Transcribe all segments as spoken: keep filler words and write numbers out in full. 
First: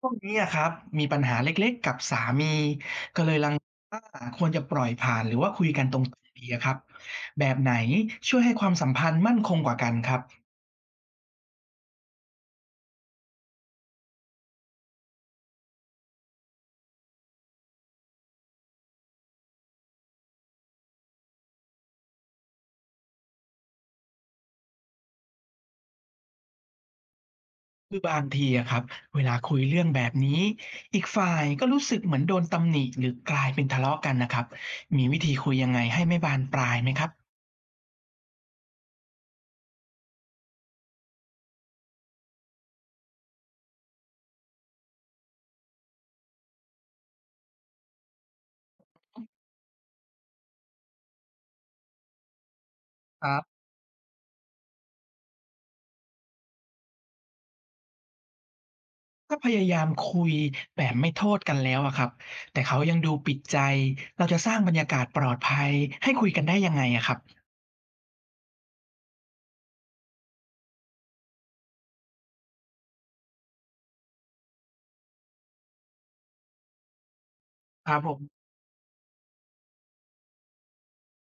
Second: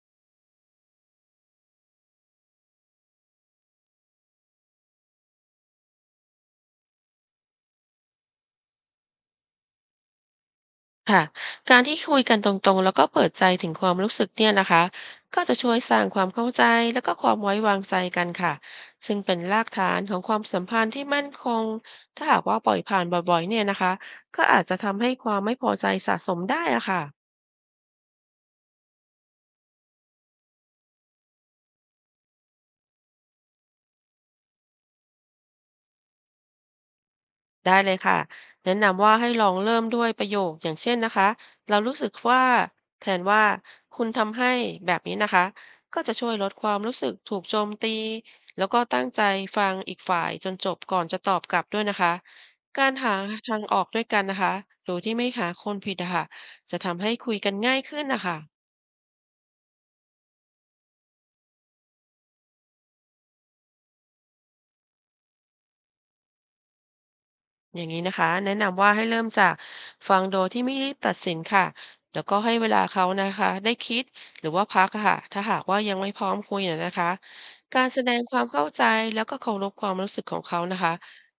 ช่วงนี้อะครับมีปัญหาเล็กๆกับสามีว่าควรจะปล่อยผ่านหรือว่าคุยกันตรงๆดีอะครับแบบไหนช่วยให้ความสัมพันธ์มั่นคงกว่ากันครับค่ะการที่คุยกันตรงๆแล้วก็เปิดใจถึงความรู้สึกเนี่ยนะคะก็จะช่วยสร้างความเข้าใจแล้วก็ความไว้วางใจกันค่ะซึ่งเป็นรากฐานของความสัมพันธ์ที่มั่นคงถ้าหากว่าปล่อยผ่านบ่อยๆเนี่ยนะคะก็อาจจะทำให้ความไม่พอใจสะสมได้อะค่ะ คือบางทีอะครับเวลาคุยเรื่องแบบนี้อีกฝ่ายก็รู้สึกเหมือนโดนตำหนิหรือกลายเป็นทะเลาะกันน่ะครับมีวิธีคุยยังไงให้ไม่บานปลายไหมครับได้เลยค่ะแนะนำว่าให้ลองเริ่มด้วยประโยคอย่างเช่นนะคะเรารู้สึกว่าแทนว่าคุณทำให้แบบนี้นะคะก็จะช่วยลดความรู้สึกถูกโจมตีแล้วก็ตั้งใจฟังอีกฝ่ายจนจบก่อนจะตอบกลับด้วยนะคะการหาครับทางออกด้วยกันนะคะโดยที่ไม่หาคนผิดนะคะจะทำให้คุยกันง่ายขึ้นนะคะ ถ้าพยายามคุยแบบไม่โทษกันแล้วอะครับแต่เขายังดูปิดใจเราจะสร้างบรรยากาศปลอดภัยให้คุยกันได้ยังไงอะครับอย่างนี้นะคะแนะนำว่าให้เริ่มจากฟังโดยที่ไม่รีบตัดสินค่ะแล้วก็ให้เวลาเขานะคะได้คิดหรือว่าพักอะค่ะถ้าหากว่ายังไม่พร้อมคุยนะนะคะกาครรัแสบผดงความมเข้าใจแล้วก็เคารพความรู้สึกของเขานะคะ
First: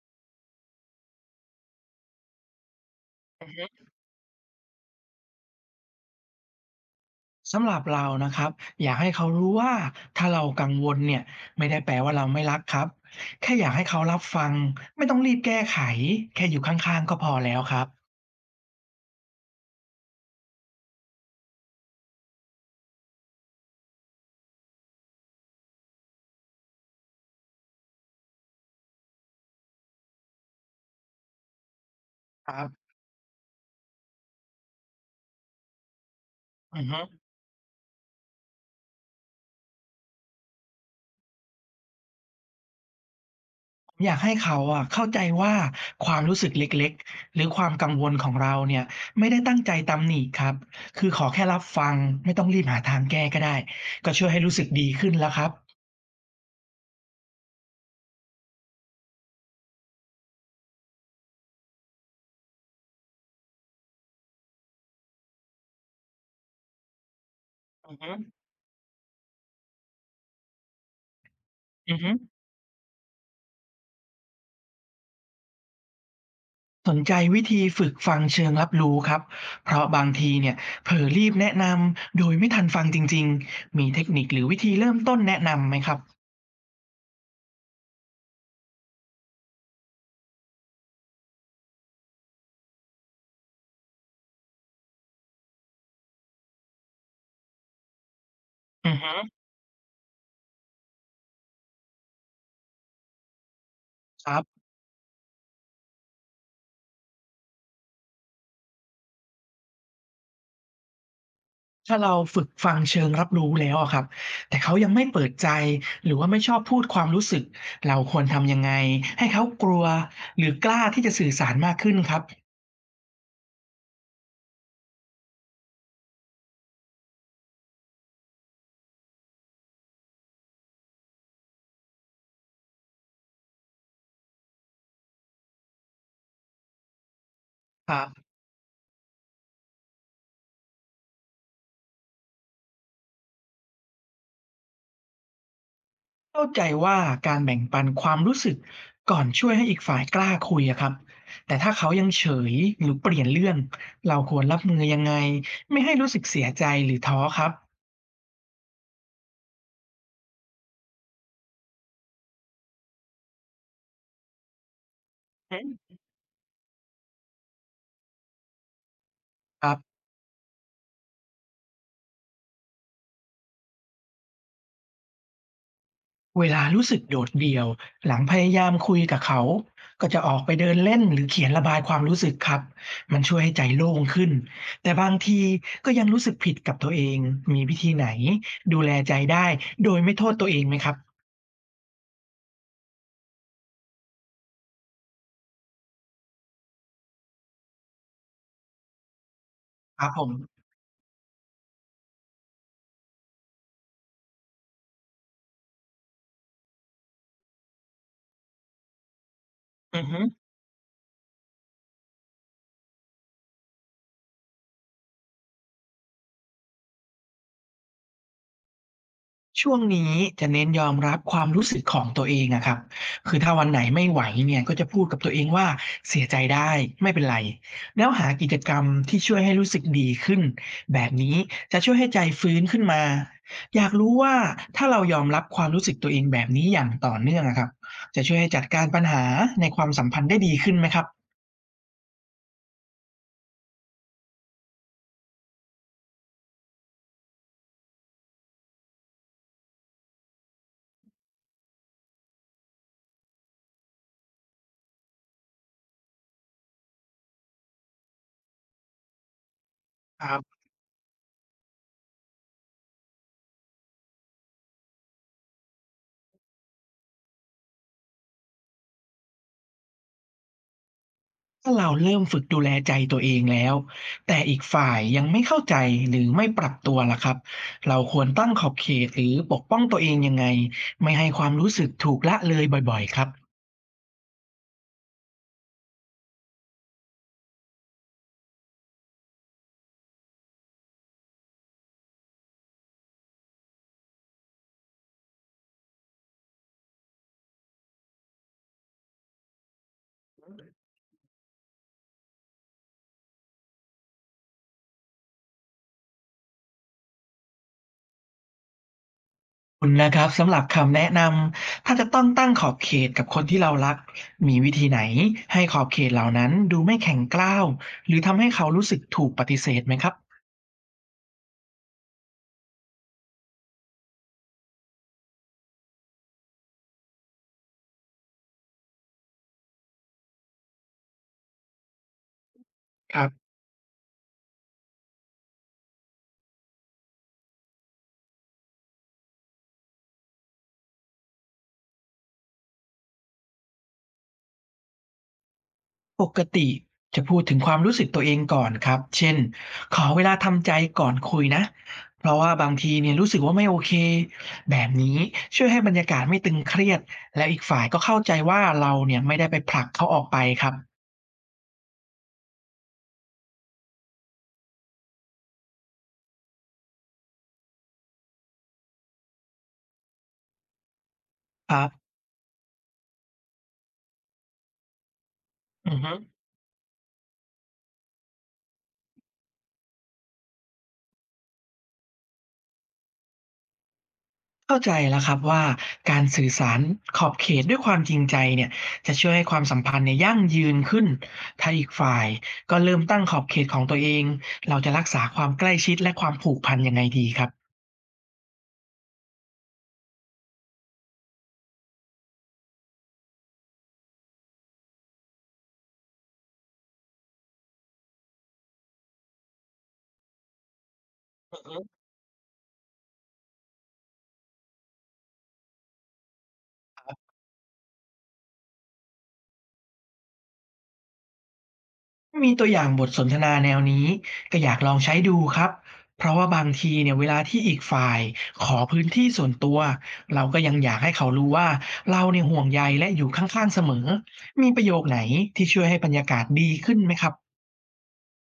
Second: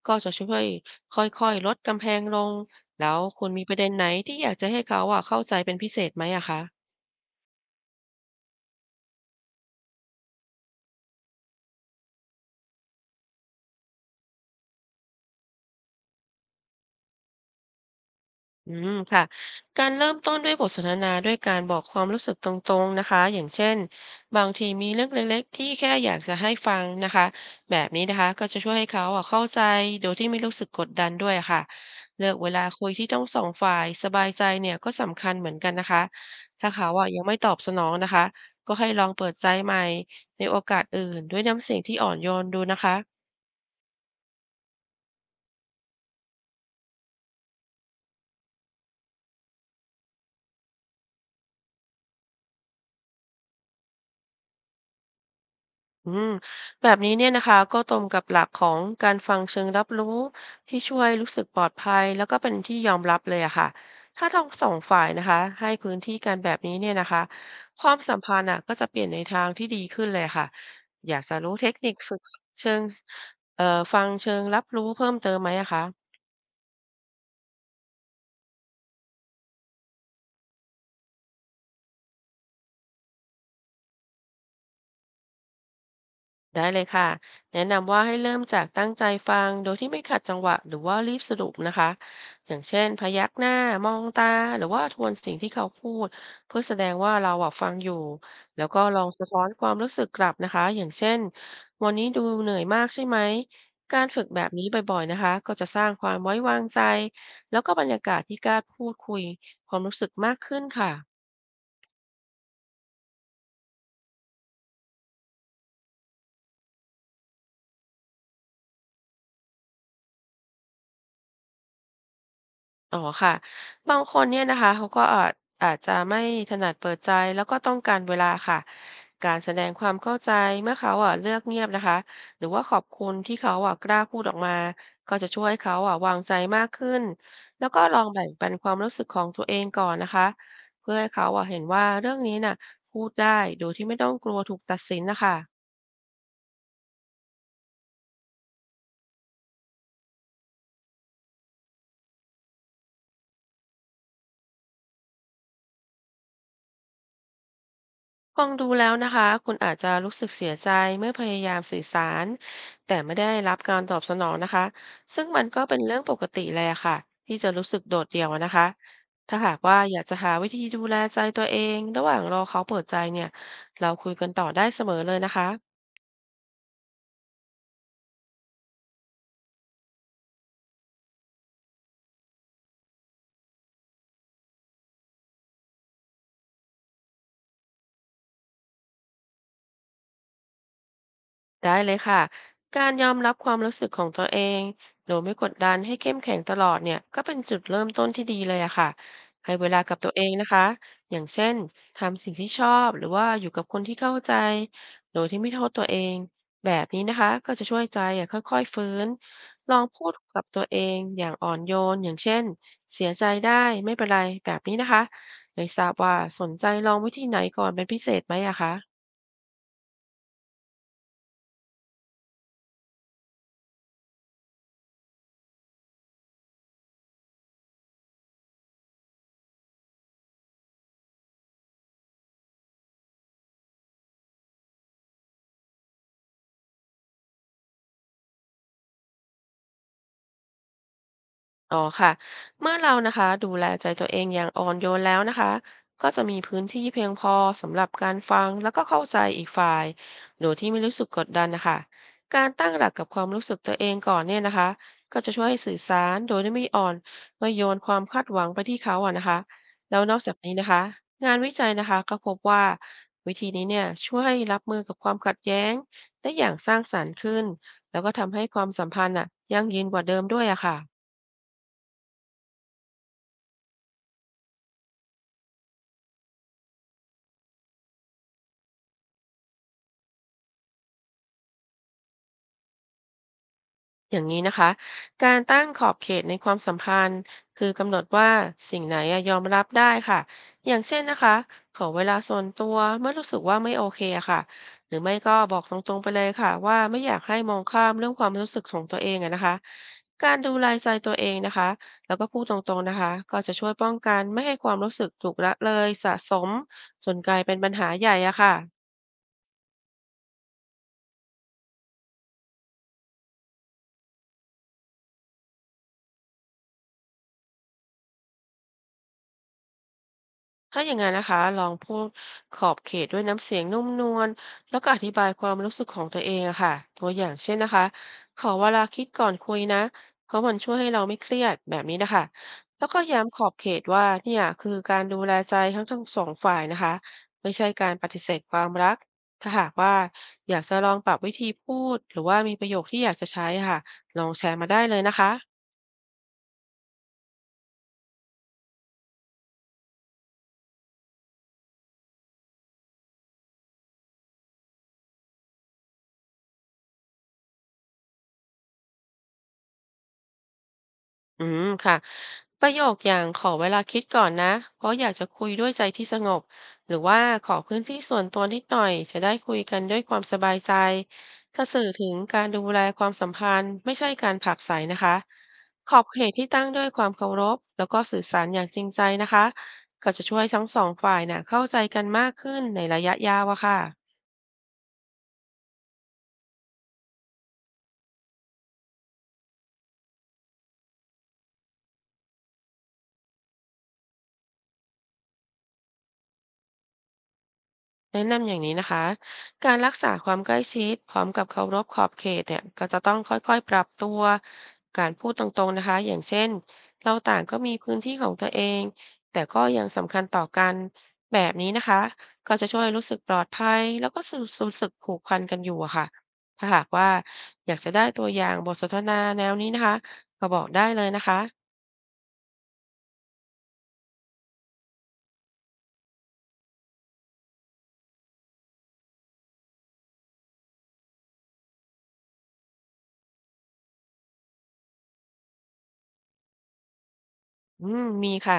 ก็จะช่วยค่อยๆลดกำแพงลงแล้วคุอือณมีฮึ ประเด็นไหนที่อยากจะให้เขาอะเข้าใจเป็นพิเศษไหมอะคะ สำหรับเรานะครับอยากให้เขารู้ว่าถ้าเรากังวลเนี่ยไม่ได้แปลว่าเราไม่รักครับแค่อยากให้เขารับฟังไม่ต้องรีบแก้ไขแค่อยู่ข้างๆก็พอแล้วครับอืมค่ะการเริ่มต้นด้วยบทสนทนาด้วยการบอกความรู้สึกตรงๆนะคะอย่างเช่นบางทีมีเรื่องเล็กๆที่แค่อยากจะให้ฟังนะคะแบบนี้นะคะก็จะช่วยให้เขาอ่ะเข้าใจโดยที่ไม่รู้สึกกดดันด้วยค่ะเลือกคเวรัลาบคุยที่ต้องสองฝ่ายสบายใจเนี่ยก็สำคัญเหมือนกันนะคะถ้าอือเขาฮึอ่ะยังไม่ตอบสนองนะคะก็ให้ลองเปิดใจใหม่ในโอกาสอื่นด้วยน้ำเสียงที่อ่อนโยนดูนะคะ ผมอยากให้เขาอะเข้าใจว่าความรู้สึกเล็กๆหรือความกังวลของเราเนี่ยไม่ได้ตั้งใจตำหนิครับคือขอแค่รับฟังไม่ต้องรีบหาทางแก้ก็ได้ก็ช่วยให้รู้สึกดีขึ้นแล้วครับอืมแบบนี้เนี่ยนะคะก็ตรงกับหลักของการฟังเชิงรับรู้ที่ช่วยรู้สึกปลอดภัยแล้วก็เป็นที่ยอมรับเลยอะค่ะถ้าทั้งสองฝ่ายนะคะให้พื้นที่กันแบบนี้เนี่ยนะคะคอืวาอมฮึสัมพันธ์อะก็จะเปลี่ยนในทางที่ดีขึ้นเลยค่ะอยากจะรู้เทคนิอืคอฮึ ฝึกเชิงเอ่อฟังเชิงรับรู้เพิ่มเติมไหมอะคะ สนใจวิธีฝึกฟังเชิงรับรู้ครับ เพราะบางทีเนี่ยเผลอรีบแนะนำโดยไม่ทันฟังจริงๆ มีเทคนิคหรือวิธีเริ่มต้นแนะนำไหมครับได้เลยค่ะแนะนำว่าให้เริ่มจากตั้งใจฟังโดยที่ไม่ขัดจังหวะหรือว่ารีบสรุปนะคะอย่างเช่นพยักหน้ามองตาหรือว่าทวนสิ่งที่เขาพูดเพื่อแสดงว่าเราอะฟังอยู่แล้วก็อือลองฮึสะท้อนความรู้สึกกลับนะคะอย่างเช่นวันนี้ดูเหนื่อยมากใช่ไหมการฝึคกรัแบบบนี้บ่อยๆนะคะก็จะสร้างความไว้วางใจแล้วก็บรรยากาศที่กล้าพูดคุยความรู้สึกมากขึ้นค่ะ ถ้าเราฝึกฟังเชิงรับรู้แล้วอะครับแต่เขายังไม่เปิดใจหรือว่าไม่ชอบพูดความรู้สึกเราควรทำยังไงให้เขากลัวหรือกล้าที่จะสื่อสารมากขึ้นครับอ๋อค่ะบางคนเนี่ยนะคะเขาก็อาจอาจจะไม่ถนัดเปิดใจแล้วก็ต้องการเวลาค่ะการแสดงความเข้าใจเมื่อเขาอ่ะเลือกเงียบนะคะหรือว่าขอบคุณที่เขาอ่ะกล้าพูดออกมาก็จะช่วยให้เขาอ่ะวางใจมากขึ้นแล้วก็คลองรับ แบ่งปันความรู้สึกของตัวเองก่อนนะคะเพื่อให้เขาอ่ะเห็นว่าเรื่องนี้น่ะพูดได้โดยที่ไม่ต้องกลัวถูกตัดสินนะคะ เข้าใจว่าการแบ่งปันความรู้สึกก่อนช่วยให้อีกฝ่ายกล้าคุยอะครับแต่ถ้าเขายังเฉยหรือเปลี่ยนเรื่องเราควรรับมือยังไงไม่ให้รู้สึกเสียใจหรือท้อครับฟังดูแล้วนะคะคุณอาจจะรู้สึกเสียใจเมื่อพยายามสื่อสารแต่ไม่ได้รับการตอบสนองนะคะซึ่งมันอืก็เป็นมเรื่องปกติเลยอะค่ะที่จะรู้สึกโดดเดี่ยวอะนะคะถ้าหากครับว่าอยากจะหาวิธีดูแลใจตัวเองระหว่างรอเขาเปิดใจเนี่ยเราคุยกันต่อได้เสมอเลยนะคะ เวลารู้สึกโดดเดี่ยวหลังพยายามคุยกับเขาก็จะออกไปเดินเล่นหรือเขียนระบายความรู้สึกครับมันช่วยให้ใจโล่งขึ้นแต่บางทีก็ยังรู้สึกผิดกับตัวเองมีวิธีไหนดูแลใจได้โดยไม่โทษตัวเองไหมครับได้เลยค่ะ การยอมรับความรู้สึกของตัวเองโดยไม่กดดันให้เข้มแข็งตลอดเนี่ยก็เป็นจุดเริ่มต้นที่ดีเลยอะค่ะให้เวลากับครับตัวผเอมงนะคะอย่างเช่นทำสิ่งที่ชอบหรือว่าอยู่กับคนที่เข้าใจโดยที่ไม่โทษตัวเองแบบนี้นะคะก็จะช่วยใจอะค่อยๆฟื้นลองอืพูอดฮึ กับตัวเองอย่างอ่อนโยนอย่างเช่นเสียใจได้ไม่เป็นไรแบบนี้นะคะไม่ทราบว่าสนใจลองวิธีไหนก่อนเป็นพิเศษไหมอะคะ ช่วงนี้จะเน้นยอมรับความรู้สึกของตัวเองอะครับคือถ้าวันไหนไม่ไหวเนี่ยก็จะพูดกับตัวเองว่าเสียใจได้ไม่เป็นไรแล้วหากิจกรรมที่ช่วยให้รู้สึกดีขึ้นแบบนี้จะช่วยให้ใจฟื้นขึ้นมาอยากรู้ว่าถ้าเรายอมรับความรู้สึกตัวเองแบบนี้อย่างต่อเนื่องอะครับจะช่วยให้จัดการปัญหาในความสัมพันธ์ได้ดีขึ้นไหมครับอ๋อค่ะ เมื่อเรานะคะดูแลใจตัวเองอย่างอ่อนโยนแล้วนะคะ ก็จะมีพื้นที่เพียงพอสำหรับการฟังแล้วก็เข้าใจอีกฝ่ายโดยที่ไม่รู้สึกกดดันนะคะ การตั้งหลักกับความรู้สึกตัวเองก่อนเนี่ยนะคะก็จะช่วยให้สื่อสารโดยที่ไม่อ่อนไม่โยนความคาดหวังไปที่เขาอะนะคะ แล้วนอคกจารักบ นี้นะคะงานวิจัยนะคะก็พบว่าวิธีนี้เนี่ยช่วยให้รับมือกับความขัดแย้งได้อย่างสร้างสรรค์ขึ้นแล้วก็ทำให้ความสัมพันธ์อะยั่งยืนกว่าเดิมด้วยอะค่ะ ถ้าเราเริ่มฝึกดูแลใจตัวเองแล้วแต่อีกฝ่ายยังไม่เข้าใจหรือไม่ปรับตัวล่ะครับเราควรตั้งขอบเขตหรือปกป้องตัวเองยังไงไม่ให้ความรู้สึกถูกละเลยบ่อยๆครับขอย่างนี้นะคะการตั้งขอบเขตในความสัมพันธ์คือกำหนดว่าสิ่งไหนอะยอมรับได้ค่ะอย่างเช่นนะคะขอเวลาส่วนตัวเมื่อรู้สึกว่าไม่โอเคอะค่ะหรือไม่ก็บอกตรงๆไปเลยค่ะว่าไม่อยากให้มองข้ามเรื่องความรู้สึกของตัวเองอะนะคะการดูแลใจตัวเองนะคะแล้วก็พูดตรงๆนะคะก็จะช่วยป้องกันไม่ให้ความรู้สึกถูกละเลยสะสมจนกลายเป็นปัญหาใหญ่อะค่ะ อบคุณนะครับสำหรับคำแนะนำถ้าจะต้องตั้งขอบเขตกับคนที่เรารักมีวิธีไหนให้ขอบเขตเหล่านั้นดูไม่แข็งกร้าวหรือทำให้เขารู้สึกถูกปฏิเสธไหมครับถ้าอย่างนั้นนะคะลองพูดขอบเขตด้วยน้ำเสียงนุ่มนวลแล้วก็อธิบายความรู้สึกของตัวเองอะค่ะตัวอย่างเช่นนะคะขอเวลาคิดก่อนคุยนะเพราะมันช่วยให้เราไม่เครียดแบบนี้นะคะแล้วก็ครับ ย้ำขอบเขตว่าเนี่ยคือการดูแลใจทั้งทั้งสองฝ่ายนะคะไม่ใช่การปฏิเสธความรักถ้าหากว่าอยากจะลองปรับวิธีพูดหรือว่ามีประโยคที่อยากจะใช้อะค่ะลองแชร์มาได้เลยนะคะ ปกติจะพูดถึงความรู้สึกตัวเองก่อนครับเช่นขอเวลาทำใจก่อนคุยนะ เพราะว่าบางทีเนี่ยรู้สึกว่าไม่โอเคแบบนี้ช่วยให้บรรยากาศไม่ตึงเครียดและอีกฝ่ายก็เข้าใจว่าเราเนี่ยไม่ได้ไปผลักเขาออกไปครับอืมค่ะประโยคอย่างขอเวลาคิดก่อนนะเพราะอยากจะคุยด้วยใจที่สงบหรือว่าขอพื้นที่ส่วนตัวนิดหน่อยจะได้คุยกันด้วยความสบายใจจะครัสื่อบถึงการดูแลความสัมพันธ์ไม่ใช่การผลักไสนะคะอืขออบฮึเขตที่ตั้งด้วยความเคารพแล้วก็สื่อสารอย่างจริงใจนะคะก็จะช่วยทั้งสองฝ่ายน่ะเข้าใจกันมากขึ้นในระยะยาวอะค่ะ เข้าใจแล้วครับว่าการสื่อสารขอบเขตด้วยความจริงใจเนี่ยจะช่วยให้ความสัมพันธ์เนี่ยยั่งยืนขึ้นถ้าอีกฝ่ายก็เริ่มตั้งขอบเขตของตัวเองเราจะรักษาความใกล้ชิดและความผูกพันยังไงดีครับ แนะนำอย่างนี้นะคะ การรักษาความใกล้ชิดพร้อมกับเคารพขอบเขตเนี่ยก็จะต้องค่อยๆปรับตัวการพูดตรงๆนะคะอย่างเช่นเราต่างก็มีพื้นที่ของตัวเองแต่ก็ยังสำคัญต่อกันแบบนี้นะคะก็จะช่วยรู้สึกปลอดภัยแล้วก็รู้รู้สึกผูกพันกันอยู่อะค่ะถ้าหากว่าอยากจะได้ตัวอย่างบทสนทนาแนวนี้นะคะก็บอกได้เลยนะคะ ถ้ามีตัวอย่างบทสนทนาแนวนี้ก็อยากลองใช้ดูครับเพราะว่าบางทีเนี่ยเวลาที่อีกฝ่ายขอพื้นที่ส่วนตัวเราก็ยังอยากให้เขารู้ว่าเราเนี่ยห่วงใยและอยู่ข้างๆเสมอมีประโยคไหนที่ช่วยให้บรรยากาศดีขึ้นไหมครับอืมมีค่ะ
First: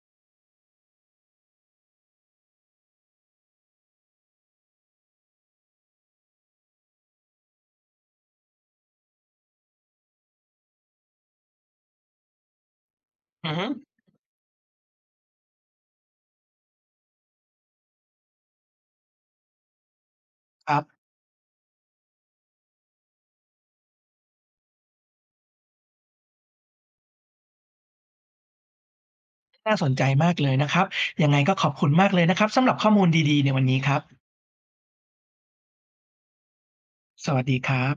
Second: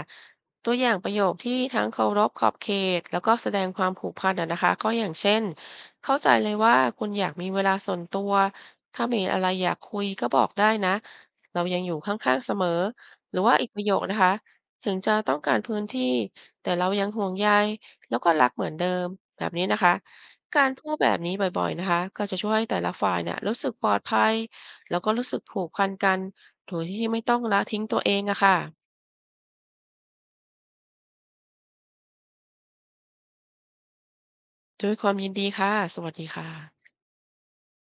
ตัวอย่างประโยคที่ทั้งเคารพขอบเขตแล้วก็แสดงความผูกพันอะนะคะก็อย่างเช่นเข้าใจเลยว่าคุณอยากมีเวลาส่วนตัวถ้ามีอะไรอยากคุยก็บอกได้นะเรายังอยู่ข้างๆเสมอหรืออือว่าฮึอีกประโยคนะคะถึงจะต้องการพื้นที่แต่เรายังห่วงใยแล้วก็รักเหมือนเดิมแบบนี้นะคะกาครรับพูดแบบนี้บ่อยๆนะคะก็จะช่วยให้แต่ละฝ่ายเนี่ยรู้สึกปลอดภัยแล้วก็รู้สึกผูกพันกันโดยที่ไม่ต้องละทิ้งตัวเองอะค่ะ น่าสนใจมากเลยนะครับยังไงก็ขอบคุณมากเลยนะครับสำหรับข้อมูลดีๆในวันนี้ครับด้วยความยินดีค่ะ สวัสดีค่ะสวัสดีครับ